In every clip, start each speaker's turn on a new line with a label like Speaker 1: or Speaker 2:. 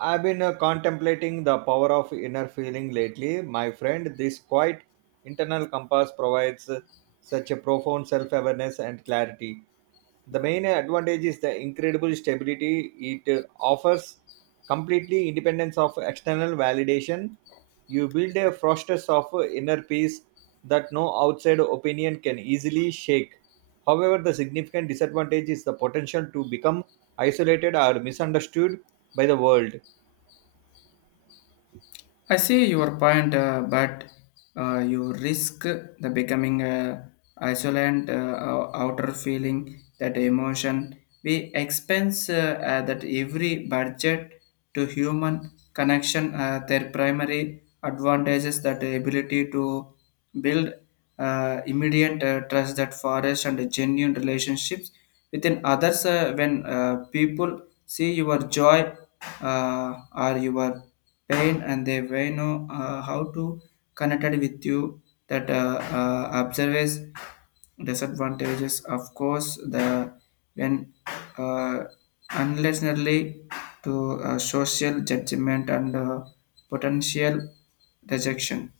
Speaker 1: I've been contemplating the power of inner feeling lately, my friend. This quiet internal compass provides such a profound self awareness and clarity. The main advantage is the incredible stability it offers, completely independence of external validation. You build a fortress of inner peace that no outside opinion can easily shake. However, the significant disadvantage is the potential to become isolated or misunderstood by the world.
Speaker 2: I see your point, but you risk the becoming isolant outer feeling that emotion. We expense that every budget to human connection. Their primary advantages that ability to build immediate trust that forest and genuine relationships within others when people see your joy or your pain and they may know how to connect with you that observes disadvantages of course the when uh, unlessly to social judgment and potential rejection.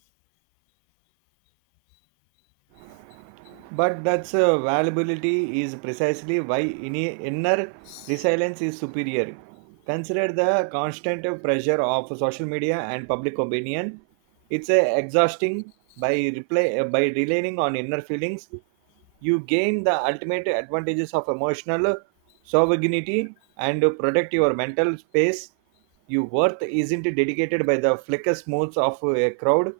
Speaker 1: But that's valuability is precisely why inner resilience is superior. Consider the constant pressure of social media and public opinion. It's exhausting by reply, by relying on inner feelings you gain the ultimate advantages of emotional sovereignty and protect your mental space. Your worth isn't dedicated by the flicker moods of a crowd.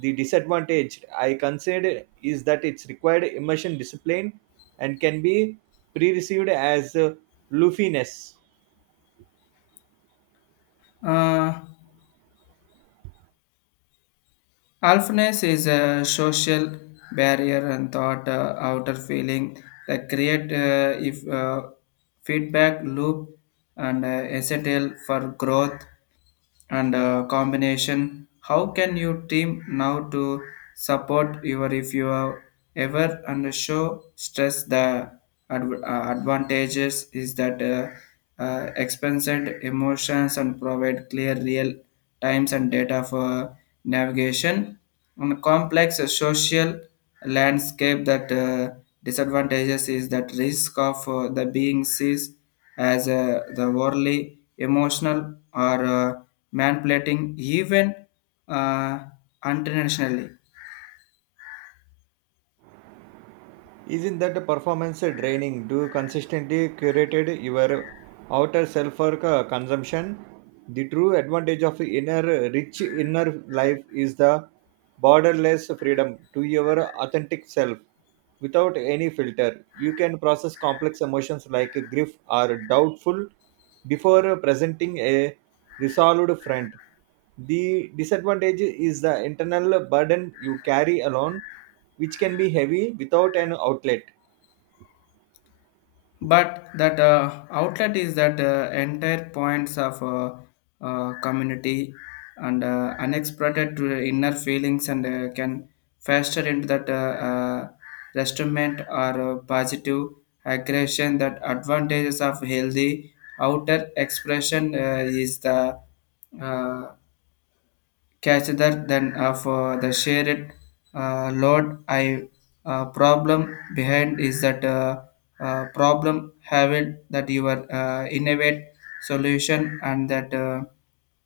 Speaker 1: The disadvantage I consider is that it's required immersion discipline and can be perceived as loofiness.
Speaker 2: uh, Alphaness is a social barrier and thought outer feeling that create if feedback loop and essential for growth and combination. How can your team now to support your if you are ever and show stress the advantages is that expensive emotions and provide clear real times and data for navigation on a complex social landscape that disadvantages is that risk of the being sees as the worldly emotional or manipulating even uh, internationally.
Speaker 1: Isn't that performance draining? Do you consistently curated your outer self for consumption? The true advantage of inner rich inner life is the borderless freedom to your authentic self without any filter. You can process complex emotions like grief or doubtful before presenting a resolved front. The disadvantage is the internal burden you carry alone which can be heavy without an outlet.
Speaker 2: But that outlet is that entire points of community and unexpected to the inner feelings and can faster into that restraint or positive aggression that advantages of healthy outer expression is the uh, catcher than of the shared load. I problem behind is that problem having that your innovate solution and that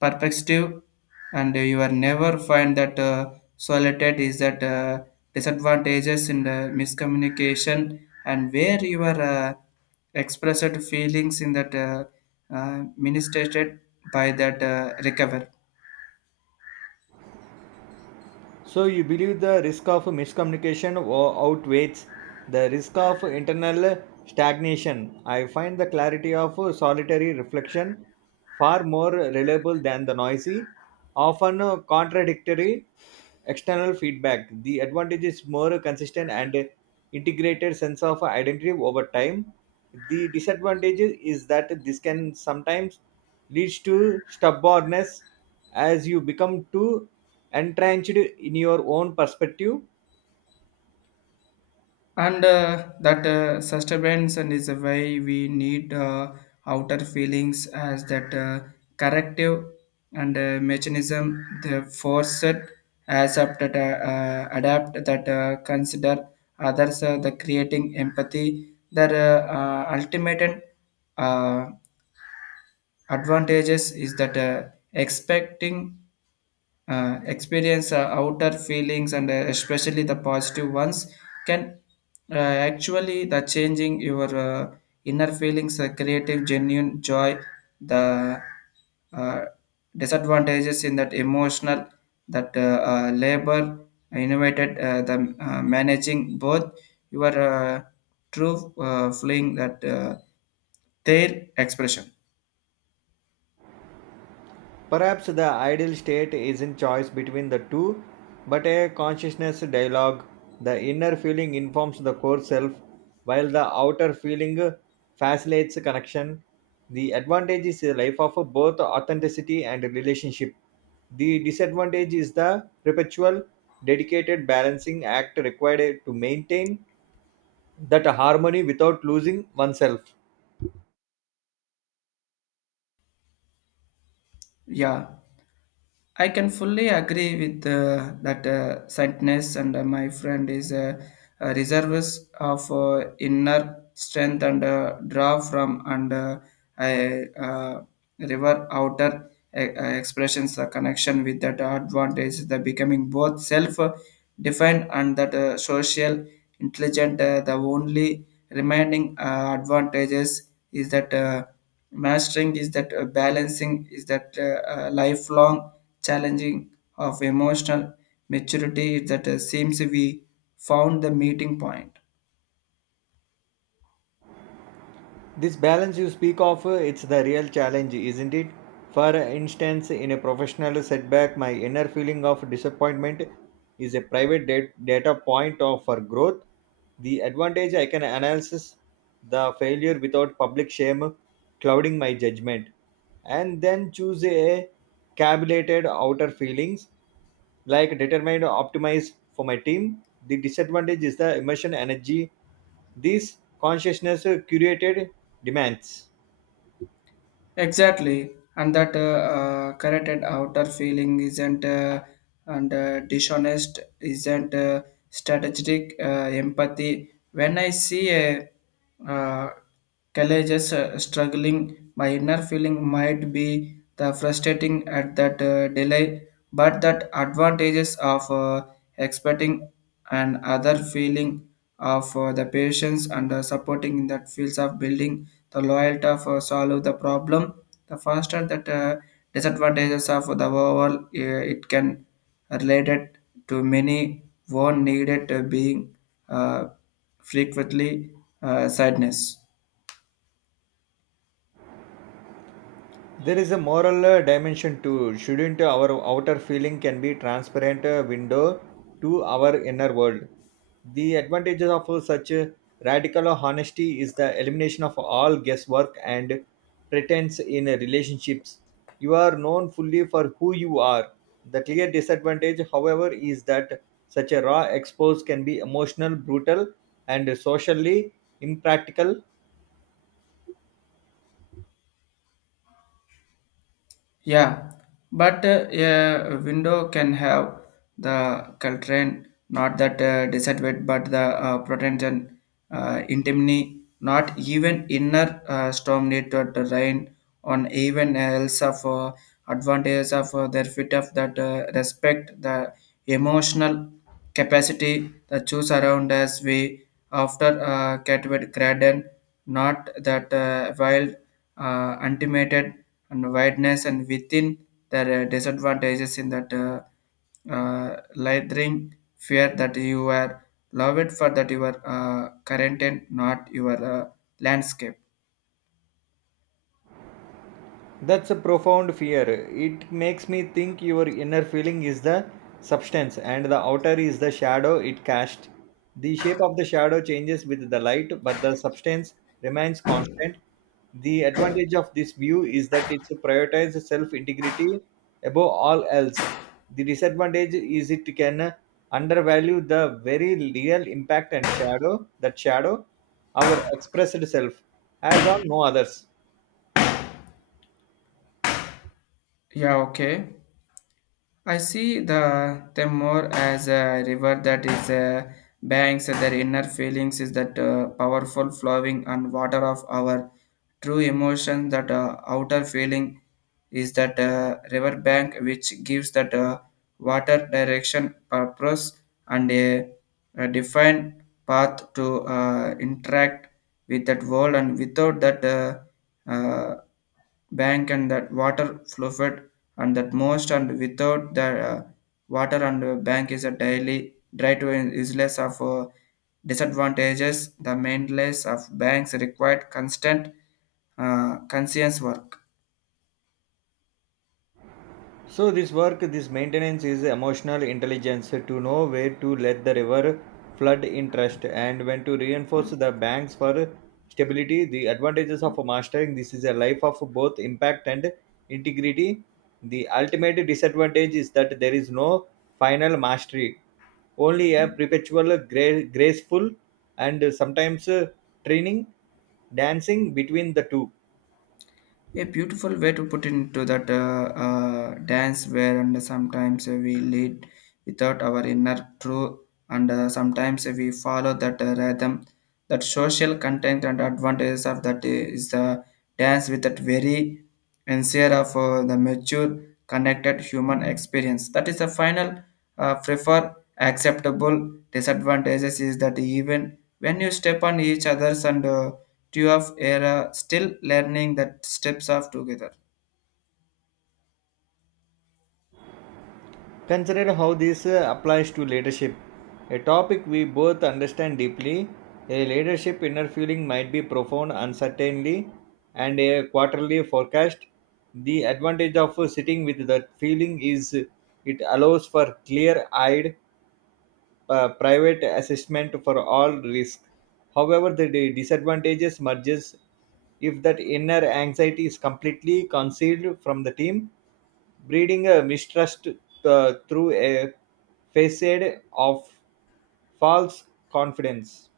Speaker 2: perspective and you are never find that solitude is that disadvantages in the miscommunication and where you are expressed feelings in that ministered by that recover.
Speaker 1: So you believe the risk of miscommunication outweighs the risk of internal stagnation. I find the clarity of solitary reflection far more reliable than the noisy, often contradictory external feedback. The advantage is more consistent and integrated sense of identity over time. The disadvantage is that this can sometimes leads to stubbornness as you become too entrenched in your own perspective.
Speaker 2: And that sustenance and is a way we need outer feelings as that corrective and mechanism the force it as up that adapt that consider others the creating empathy that ultimate uh, advantages is that expecting experience outer feelings and especially the positive ones can uh, actually the changing your inner feelings creative genuine joy the uh, disadvantages in that emotional that labor innovated the managing both your true feeling that their expression.
Speaker 1: Perhaps the ideal state isn't choice between the two, but a consciousness dialogue. The inner feeling informs the core self, while the outer feeling facilitates connection. The advantage is a life of both authenticity and relationship. The disadvantage is the perpetual, dedicated balancing act required to maintain that harmony without losing oneself.
Speaker 2: Yeah, I can fully agree with that sadness, and my friend is a reservist of inner strength and draw from and I, uh, river outer expressions the connection with that advantage the becoming both self defined and that social intelligent the only remaining advantages is that. Mastering is that balancing is that lifelong challenging of emotional maturity is that seems we found the meeting point.
Speaker 1: This balance you speak of, it's the real challenge, isn't it? For instance, in a professional setback, my inner feeling of disappointment is a private data point of, for growth. The advantage I can analyze the failure without public shame clouding my judgment, and then choose a calculated outer feelings like determined optimized for my team. The disadvantage is the emotion energy these consciousness curated demands.
Speaker 2: Exactly, and that corrected outer feeling isn't and dishonest isn't strategic empathy. When I see a uh, colleges struggling, my inner feeling might be the frustrating at that delay, but that advantages of expecting an other feeling of the patients and supporting in that fields of building the loyalty of solve the problem the faster that disadvantages of the overall it can related to many one needed being uh, frequently sadness.
Speaker 1: There is a moral dimension too shouldn't our outer feeling can be transparent window to our inner world. The advantages of such radical honesty is the elimination of all guesswork and pretense in relationships. You are known fully for who you are. The clear disadvantage however is that such a raw expose can be emotional brutal and socially impractical.
Speaker 2: Yeah, but a window can have the cultrain, not that disadvantage, but the protection, intimity, not even inner storm need to rain on even else of advantages of their fit of that respect the emotional capacity the choose around as we after Catwood Graden, not that wild, ultimated and wideness and within the disadvantages in that lathering fear that you are loved for that your current and not your landscape.
Speaker 1: That's a profound fear. It makes me think your inner feeling is the substance and the outer is the shadow it cast. The shape of the shadow changes with the light, but the substance remains constant. The advantage of this view is that it prioritizes self integrity above all else. The disadvantage is it can undervalue the very real impact and shadow that shadow, our expressed self, has on no others.
Speaker 2: Yeah, okay. I see the them more as a river that is banks and their inner feelings is that powerful flowing and water of our true emotion that outer feeling is that river bank which gives that water direction purpose and a defined path to interact with that world and without that uh, bank and that water fluid and that most and without the water and bank is a daily dry to is less of disadvantages the maintenance of banks required constant conscience work.
Speaker 1: So this work, this maintenance is emotional intelligence to know where to let the river flood in trust and when to reinforce the banks for stability. The advantages of mastering this is a life of both impact and integrity. The ultimate disadvantage is that there is no final mastery, only a perpetual graceful and sometimes training dancing between the two.
Speaker 2: A beautiful way to put into that dance where and sometimes we lead without our inner truth and sometimes we follow that rhythm that social content and advantages of that is the dance with that very sincere of the mature connected human experience that is the final prefer acceptable disadvantages is that even when you step on each other's and Two of era still learning that steps off together.
Speaker 1: Consider how this applies to leadership, a topic we both understand deeply. A leadership inner feeling might be profound uncertainly and a quarterly forecast. The advantage of sitting with that feeling is it allows for clear eyed private assessment for all risk. However, the disadvantages merges if that inner anxiety is completely concealed from the team, breeding a mistrust through a facade of false confidence.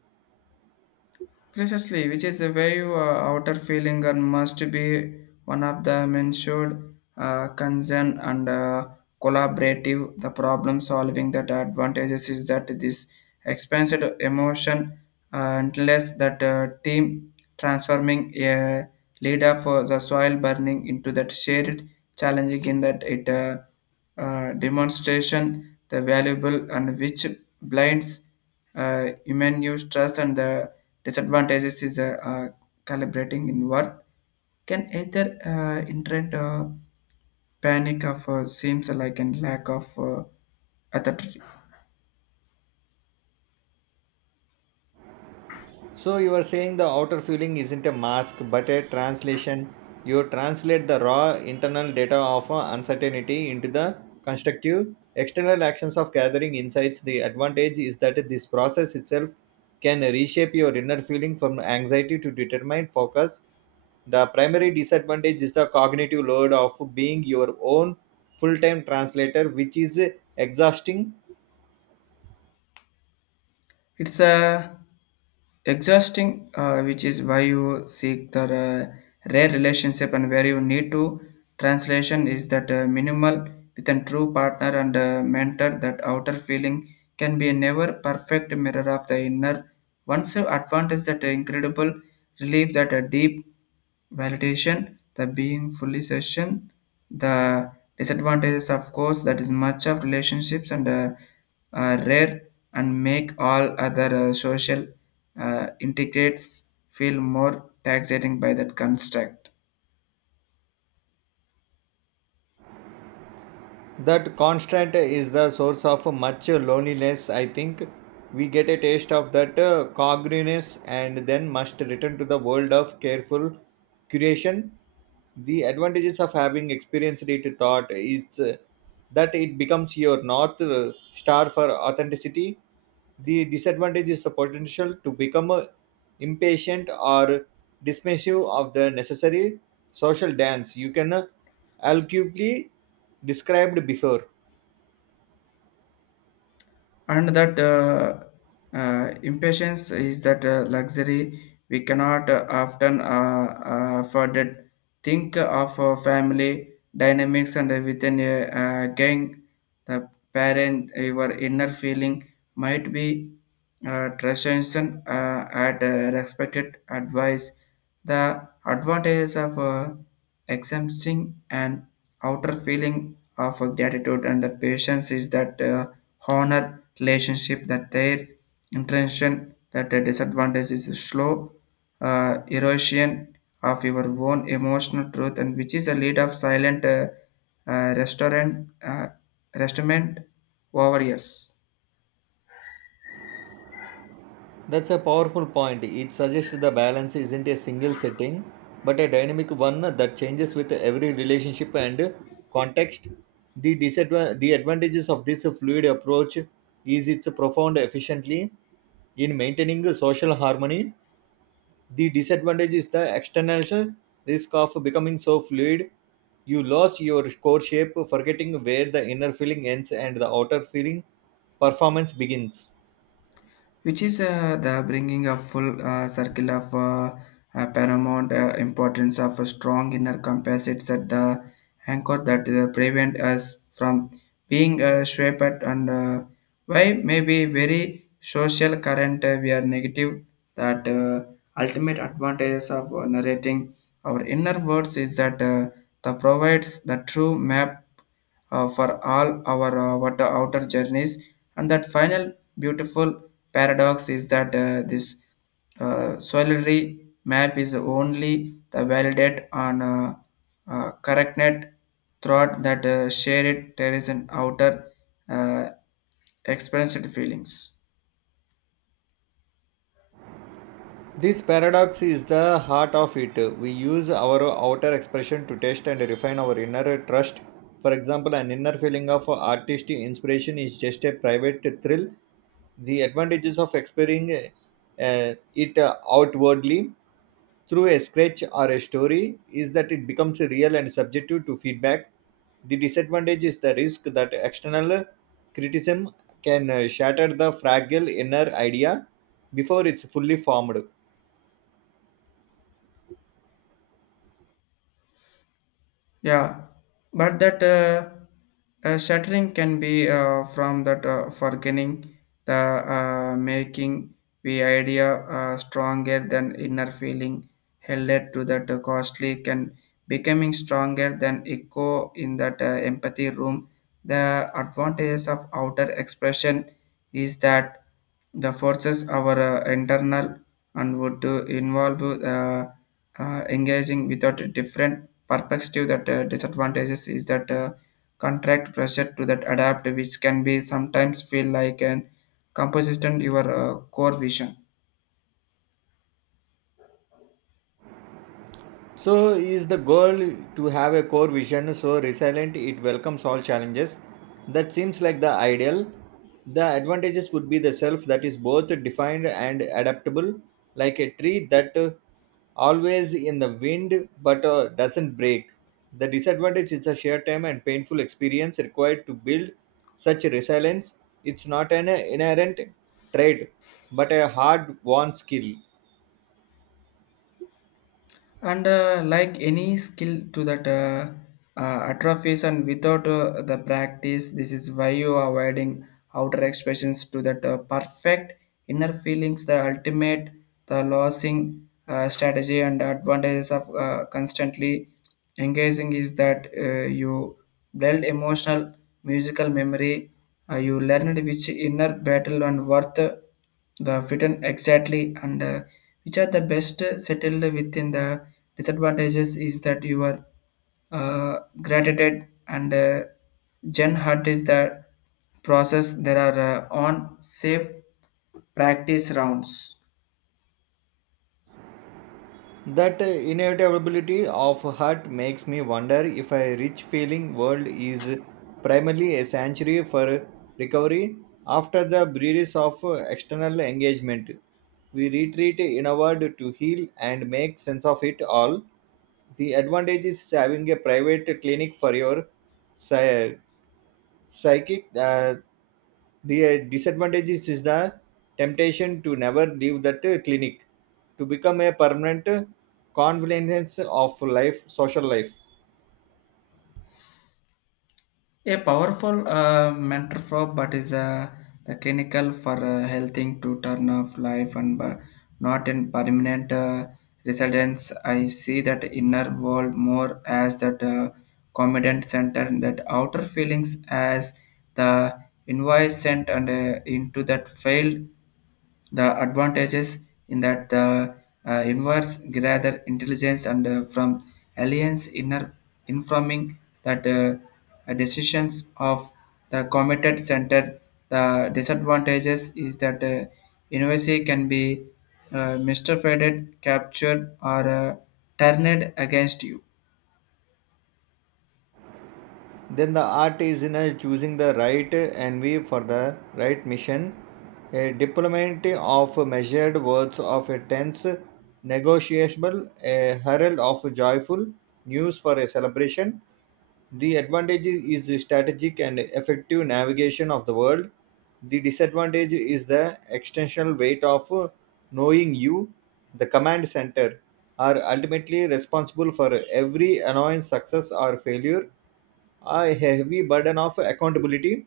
Speaker 2: Precisely, which is a very outer feeling and must be one of the mentioned concern and collaborative. The problem solving that advantages is that this expensive emotion unless that team transforming a leader for the soil burning into that shared challenging in that it demonstration the valuable and which blinds human use trust and the disadvantages is calibrating in worth can either interrupt panic of seems like and lack of authority.
Speaker 1: So you are saying the outer feeling isn't a mask but a translation. You translate the raw internal data of uncertainty into the constructive external actions of gathering insights. The advantage is that this process itself can reshape your inner feeling from anxiety to determined focus. The primary disadvantage is the cognitive load of being your own full time translator, which is exhausting.
Speaker 2: It's exhausting, which is why you seek the rare relationship and where you need to. Translation is that minimal with a true partner and mentor. That outer feeling can be a never perfect mirror of the inner. Once you advantage that incredible relief, that deep validation, the being fully session, the disadvantages of course that is much of relationships and rare and make all other social integrates feel more taxating by that construct.
Speaker 1: That constant is the source of much loneliness, I think. We get a taste of that congruence and then must return to the world of careful curation. The advantages of having experienced it thought is that it becomes your north star for authenticity. The disadvantage is the potential to become impatient or dismissive of the necessary social dance you can arguably described before.
Speaker 2: And that impatience is that luxury we cannot often afford it. Think of family dynamics and within a gang, the parent, your inner feeling might be transition at respected advice. The advantage of exempting an outer feeling of gratitude and the patience is that honor relationship that their intention that the disadvantage is a slow erosion of your own emotional truth and which is a lead of silent uh, restaurant uh, restaurant over years.
Speaker 1: That's a powerful point. It suggests the balance isn't a single setting, but a dynamic one that changes with every relationship and context. The disadvantages the advantages of this fluid approach is its profound efficiently in maintaining social harmony. The disadvantage is the external risk of becoming so fluid you lose your core shape, forgetting where the inner feeling ends and the outer feeling performance begins.
Speaker 2: Which is the bringing a full circle of paramount importance of a strong inner compass. It's at the anchor that prevent us from being shaped and why maybe very social current we are negative that ultimate advantages of narrating our inner words is that that provides the true map for all our water outer journeys. And that final beautiful paradox is that this solitary map is only the validate on correct net throughout that shared terrace and outer uh, experienced feelings.
Speaker 1: This paradox is the heart of it. We use our outer expression to test and refine our inner trust. For example, an inner feeling of artistic inspiration is just a private thrill. The advantages of expressing it outwardly through a sketch or a story is that it becomes real and subjective to feedback. The disadvantage is the risk that external criticism can shatter the fragile inner idea before it's fully formed.
Speaker 2: Yeah, but that shattering can be from that forgetting the making the idea stronger than inner feeling held it to that costly can becoming stronger than echo in that empathy room. The advantages of outer expression is that. The forces are internal and would involve engaging without a different perspective. That disadvantages is that contract pressure to that adapt, which can be sometimes feel like an composition your core vision.
Speaker 1: So is the goal to have a core vision so resilient it welcomes all challenges. That seems like the ideal. The advantages would be the self that is both defined and adaptable, like a tree that always in the wind but doesn't break. The disadvantage is the sheer time and painful experience required to build such resilience. It's not an inherent trait, but a hard-won skill.
Speaker 2: And like any skill to that atrophies and without the practice this is why you are avoiding outer expressions to that perfect inner feelings the ultimate the losing strategy and advantages of constantly engaging is that you build emotional musical memory you learned which inner battle and worth the fitten exactly and which are the best settled within the disadvantages is that you are gratitude and gen hut is the process there are on safe practice rounds.
Speaker 1: That inevitability of hurt makes me wonder if a rich feeling world is primarily a sanctuary for recovery after the breeze of external engagement. We retreat inward to heal and make sense of it all. The advantage is having a private clinic for your sire psychic the disadvantage is the temptation to never leave that clinic to become a permanent convenience of life social life.
Speaker 2: A powerful mentor for but is a, the clinical for helping to turn off life and not in permanent residence. I see that inner world more as that competent center and that outer feelings as the invoice sent and into that failed the advantages in that the inverse gather intelligence and from aliens inner informing that decisions of the committed center. The disadvantages is that innovacy can be misdirected, captured, or turned against you.
Speaker 1: Then the art is in choosing the right envy for the right mission, a deployment of measured words of a tense negotiable, a herald of joyful news for a celebration. The advantage is strategic and effective navigation of the world. The disadvantage is the extensional weight of knowing you the command center are ultimately responsible for every annoyance success or failure, a heavy burden of accountability.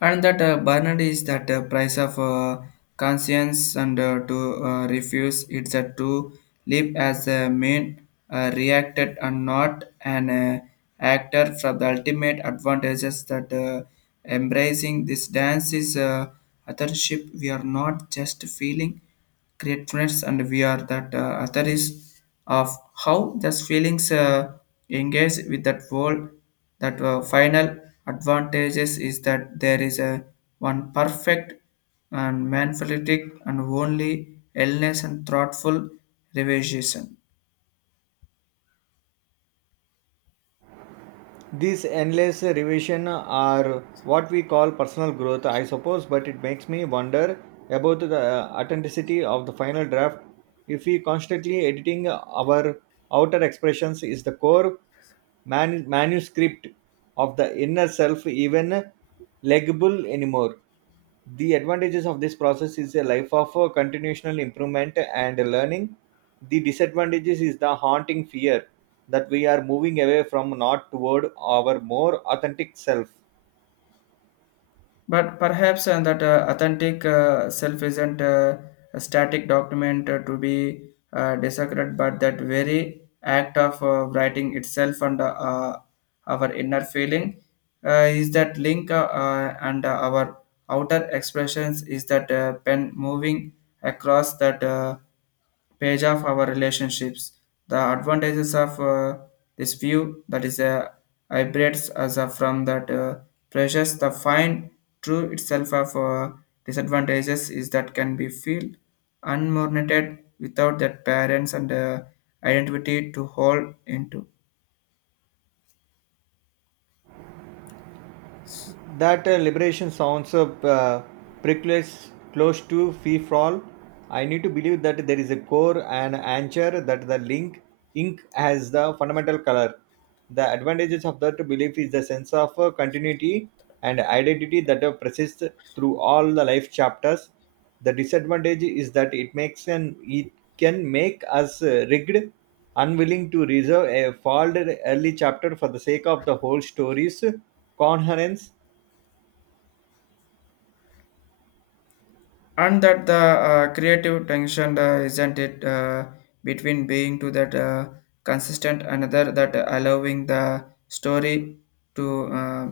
Speaker 2: And that Bernard is that price of conscience and to refuse it's a to live as a main reacted and not an actor from the ultimate advantages that embracing this dance is authorship, we are not just feeling gratefulness and we are that authorities of how those feelings engage with that world. That final advantages is that there is a one perfect and manipulative and only illness and thoughtful realization.
Speaker 1: These endless revision are what we call personal growth, I suppose, but it makes me wonder about the authenticity of the final draft. If we constantly editing our outer expressions is the core manuscript of the inner self even legible anymore. The advantages of this process is a life of continual improvement and learning. The disadvantages is the haunting fear that we are moving away from not toward our more authentic self.
Speaker 2: But perhaps that authentic self isn't a static document to be dissected, but that very act of writing itself and our inner feeling is that link and our outer expressions is that pen moving across that page of our relationships. The advantages of this view that is a hybrids as a from that pressures the fine true itself of disadvantages is that can be feel unmornated without that parents and identity to hold into.
Speaker 1: That liberation sounds precise close to free fall. I need to believe that there is a core and anchor that the link ink has the fundamental color. The advantages of that belief is the sense of continuity and identity that persists through all the life chapters. The disadvantage is that it makes an it can make us rigged, unwilling to reserve a folded early chapter for the sake of the whole story's coherence.
Speaker 2: And that the creative tension isn't it between being to that consistent another that allowing the story to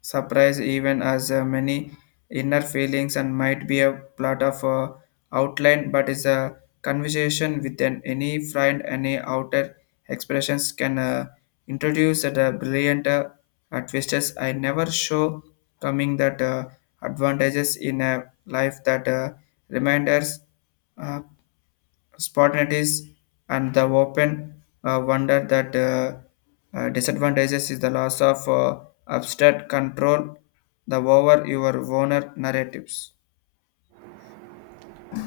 Speaker 2: surprise even as many inner feelings and might be a plot of outline, but is a conversation with an, any friend any outer expressions can introduced at a brilliant twisters I never show coming. That advantages in a life that reminders uh, spontaneities and the open wonder that disadvantages is the loss of abstract control the over your owner narratives.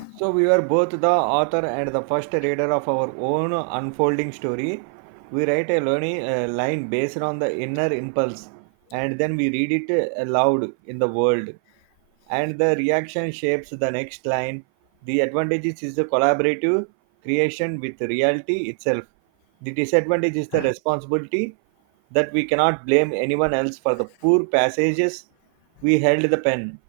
Speaker 1: So we were both the author and the first reader of our own unfolding story. We write a learning line based on the inner impulse, and then we read it aloud in the world. And the reaction shapes the next line. The advantages is the collaborative creation with reality itself. The disadvantage is the responsibility that we cannot blame anyone else for the poor passages we held the pen.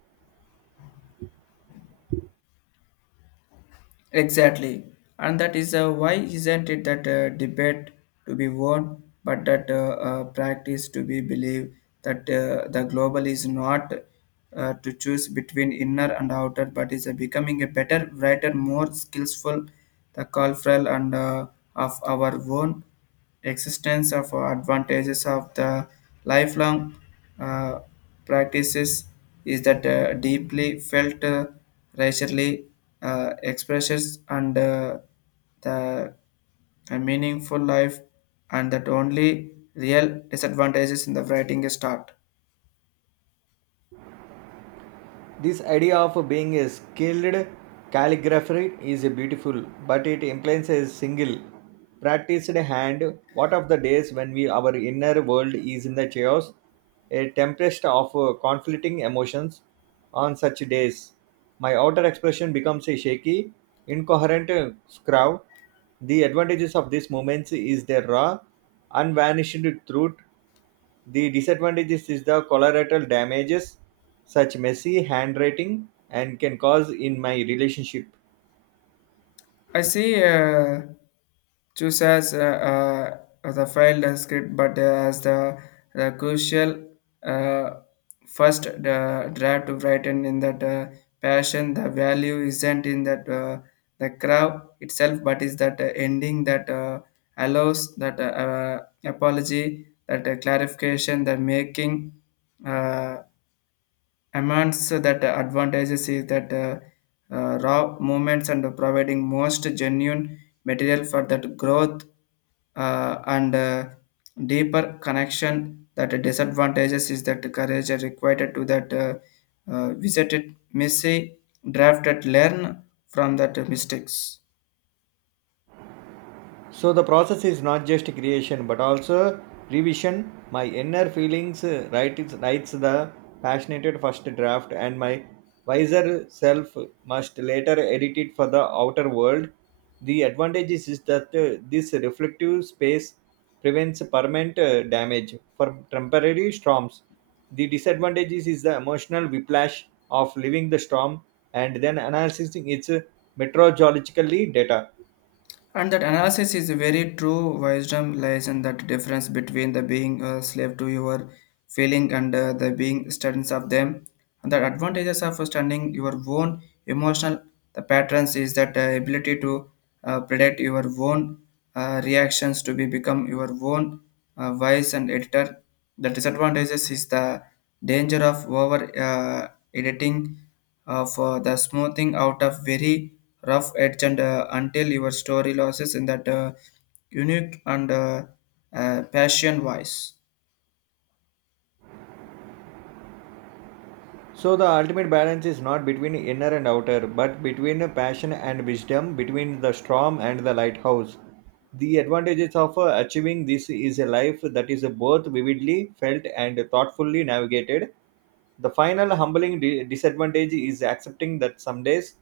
Speaker 2: Exactly, and that is why isn't it that debate to be won, but that practice to be believed that the global is not to choose between inner and outer, but is becoming a better, brighter, more skillful, the cultural and of our own existence of advantages of the lifelong uh, practices is that deeply felt racially expressions and the a meaningful life, and that only real disadvantages in the writing start.
Speaker 1: This idea of being a skilled calligrapher is beautiful, but it implies a single, practiced hand. What of the days when we, our inner world is in the chaos, a tempest of conflicting emotions? On such days, my outer expression becomes a shaky, incoherent scrawl. The advantages of these moments is their raw, unvarnished truth. The disadvantages is the collateral damages, such messy handwriting, and can cause in my relationship.
Speaker 2: I see choose as the file script, but as the crucial uh, first the draft to written in that passion. The value isn't in that the crowd itself, but is that ending that allows that apology, that clarification, the making. Uh, Amongst that advantages is that raw movements and providing most genuine material for that growth and deeper connection that disadvantages is that courage are required to that visit it messy draft that learn from that mistakes.
Speaker 1: So the process is not just creation but also revision. My inner feelings writes the passionate first draft, and my wiser self must later edit it for the outer world. The advantage is that this reflective space prevents permanent damage for temporary storms. The disadvantage is the emotional whiplash of living the storm and then analyzing its meteorologically data.
Speaker 2: And that analysis is very true. Wisdom lies in that difference between the being a slave to your feeling and the being students of them. And the advantages of understanding your own emotional the patterns is that ability to predict your own reactions to be become your own voice and editor. The disadvantages is the danger of over editing of the smoothing out of very rough edge and until your story loses in that unique and passion voice.
Speaker 1: So the ultimate balance is not between inner and outer, but between passion and wisdom, between the storm and the lighthouse. The advantages of achieving this is a life that is both vividly felt and thoughtfully navigated. The final humbling disadvantage is accepting that some days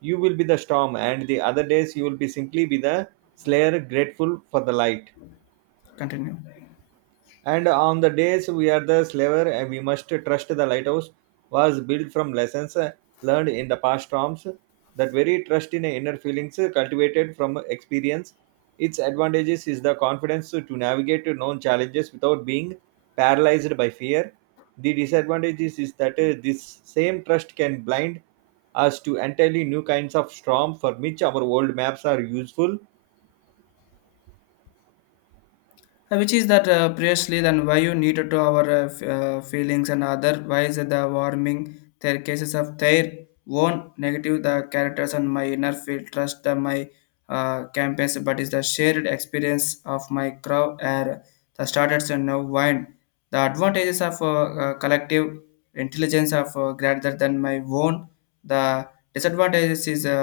Speaker 1: you will be the storm and the other days you will be simply be the slayer grateful for the light.
Speaker 2: Continue.
Speaker 1: And on the days we are the slaver and we must trust the lighthouse was built from lessons learned in the past storms. That very trust in inner feelings cultivated from experience its advantages is the confidence to navigate known challenges without being paralyzed by fear. The disadvantages is that this same trust can blind us to entirely new kinds of storm for which our old maps are useful.
Speaker 2: Which is that previously then why you need to our feelings and other why the warming their cases of their own negative the characters and my inner field trust the my campus, but is the shared experience of my crowd are the starters and now wine the advantages of collective intelligence of greater than my own. The disadvantages is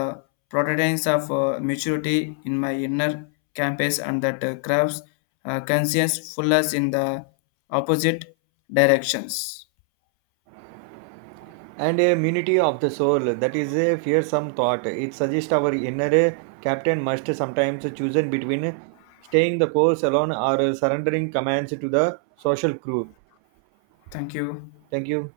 Speaker 2: prototypes of maturity in my inner campus and that crafts conscience fullness in the opposite directions.
Speaker 1: And a unity of the soul that is a fearsome thought. It suggests our inner captain must sometimes choose between staying the course alone or surrendering commands to the social crew.
Speaker 2: Thank you.
Speaker 1: Thank you.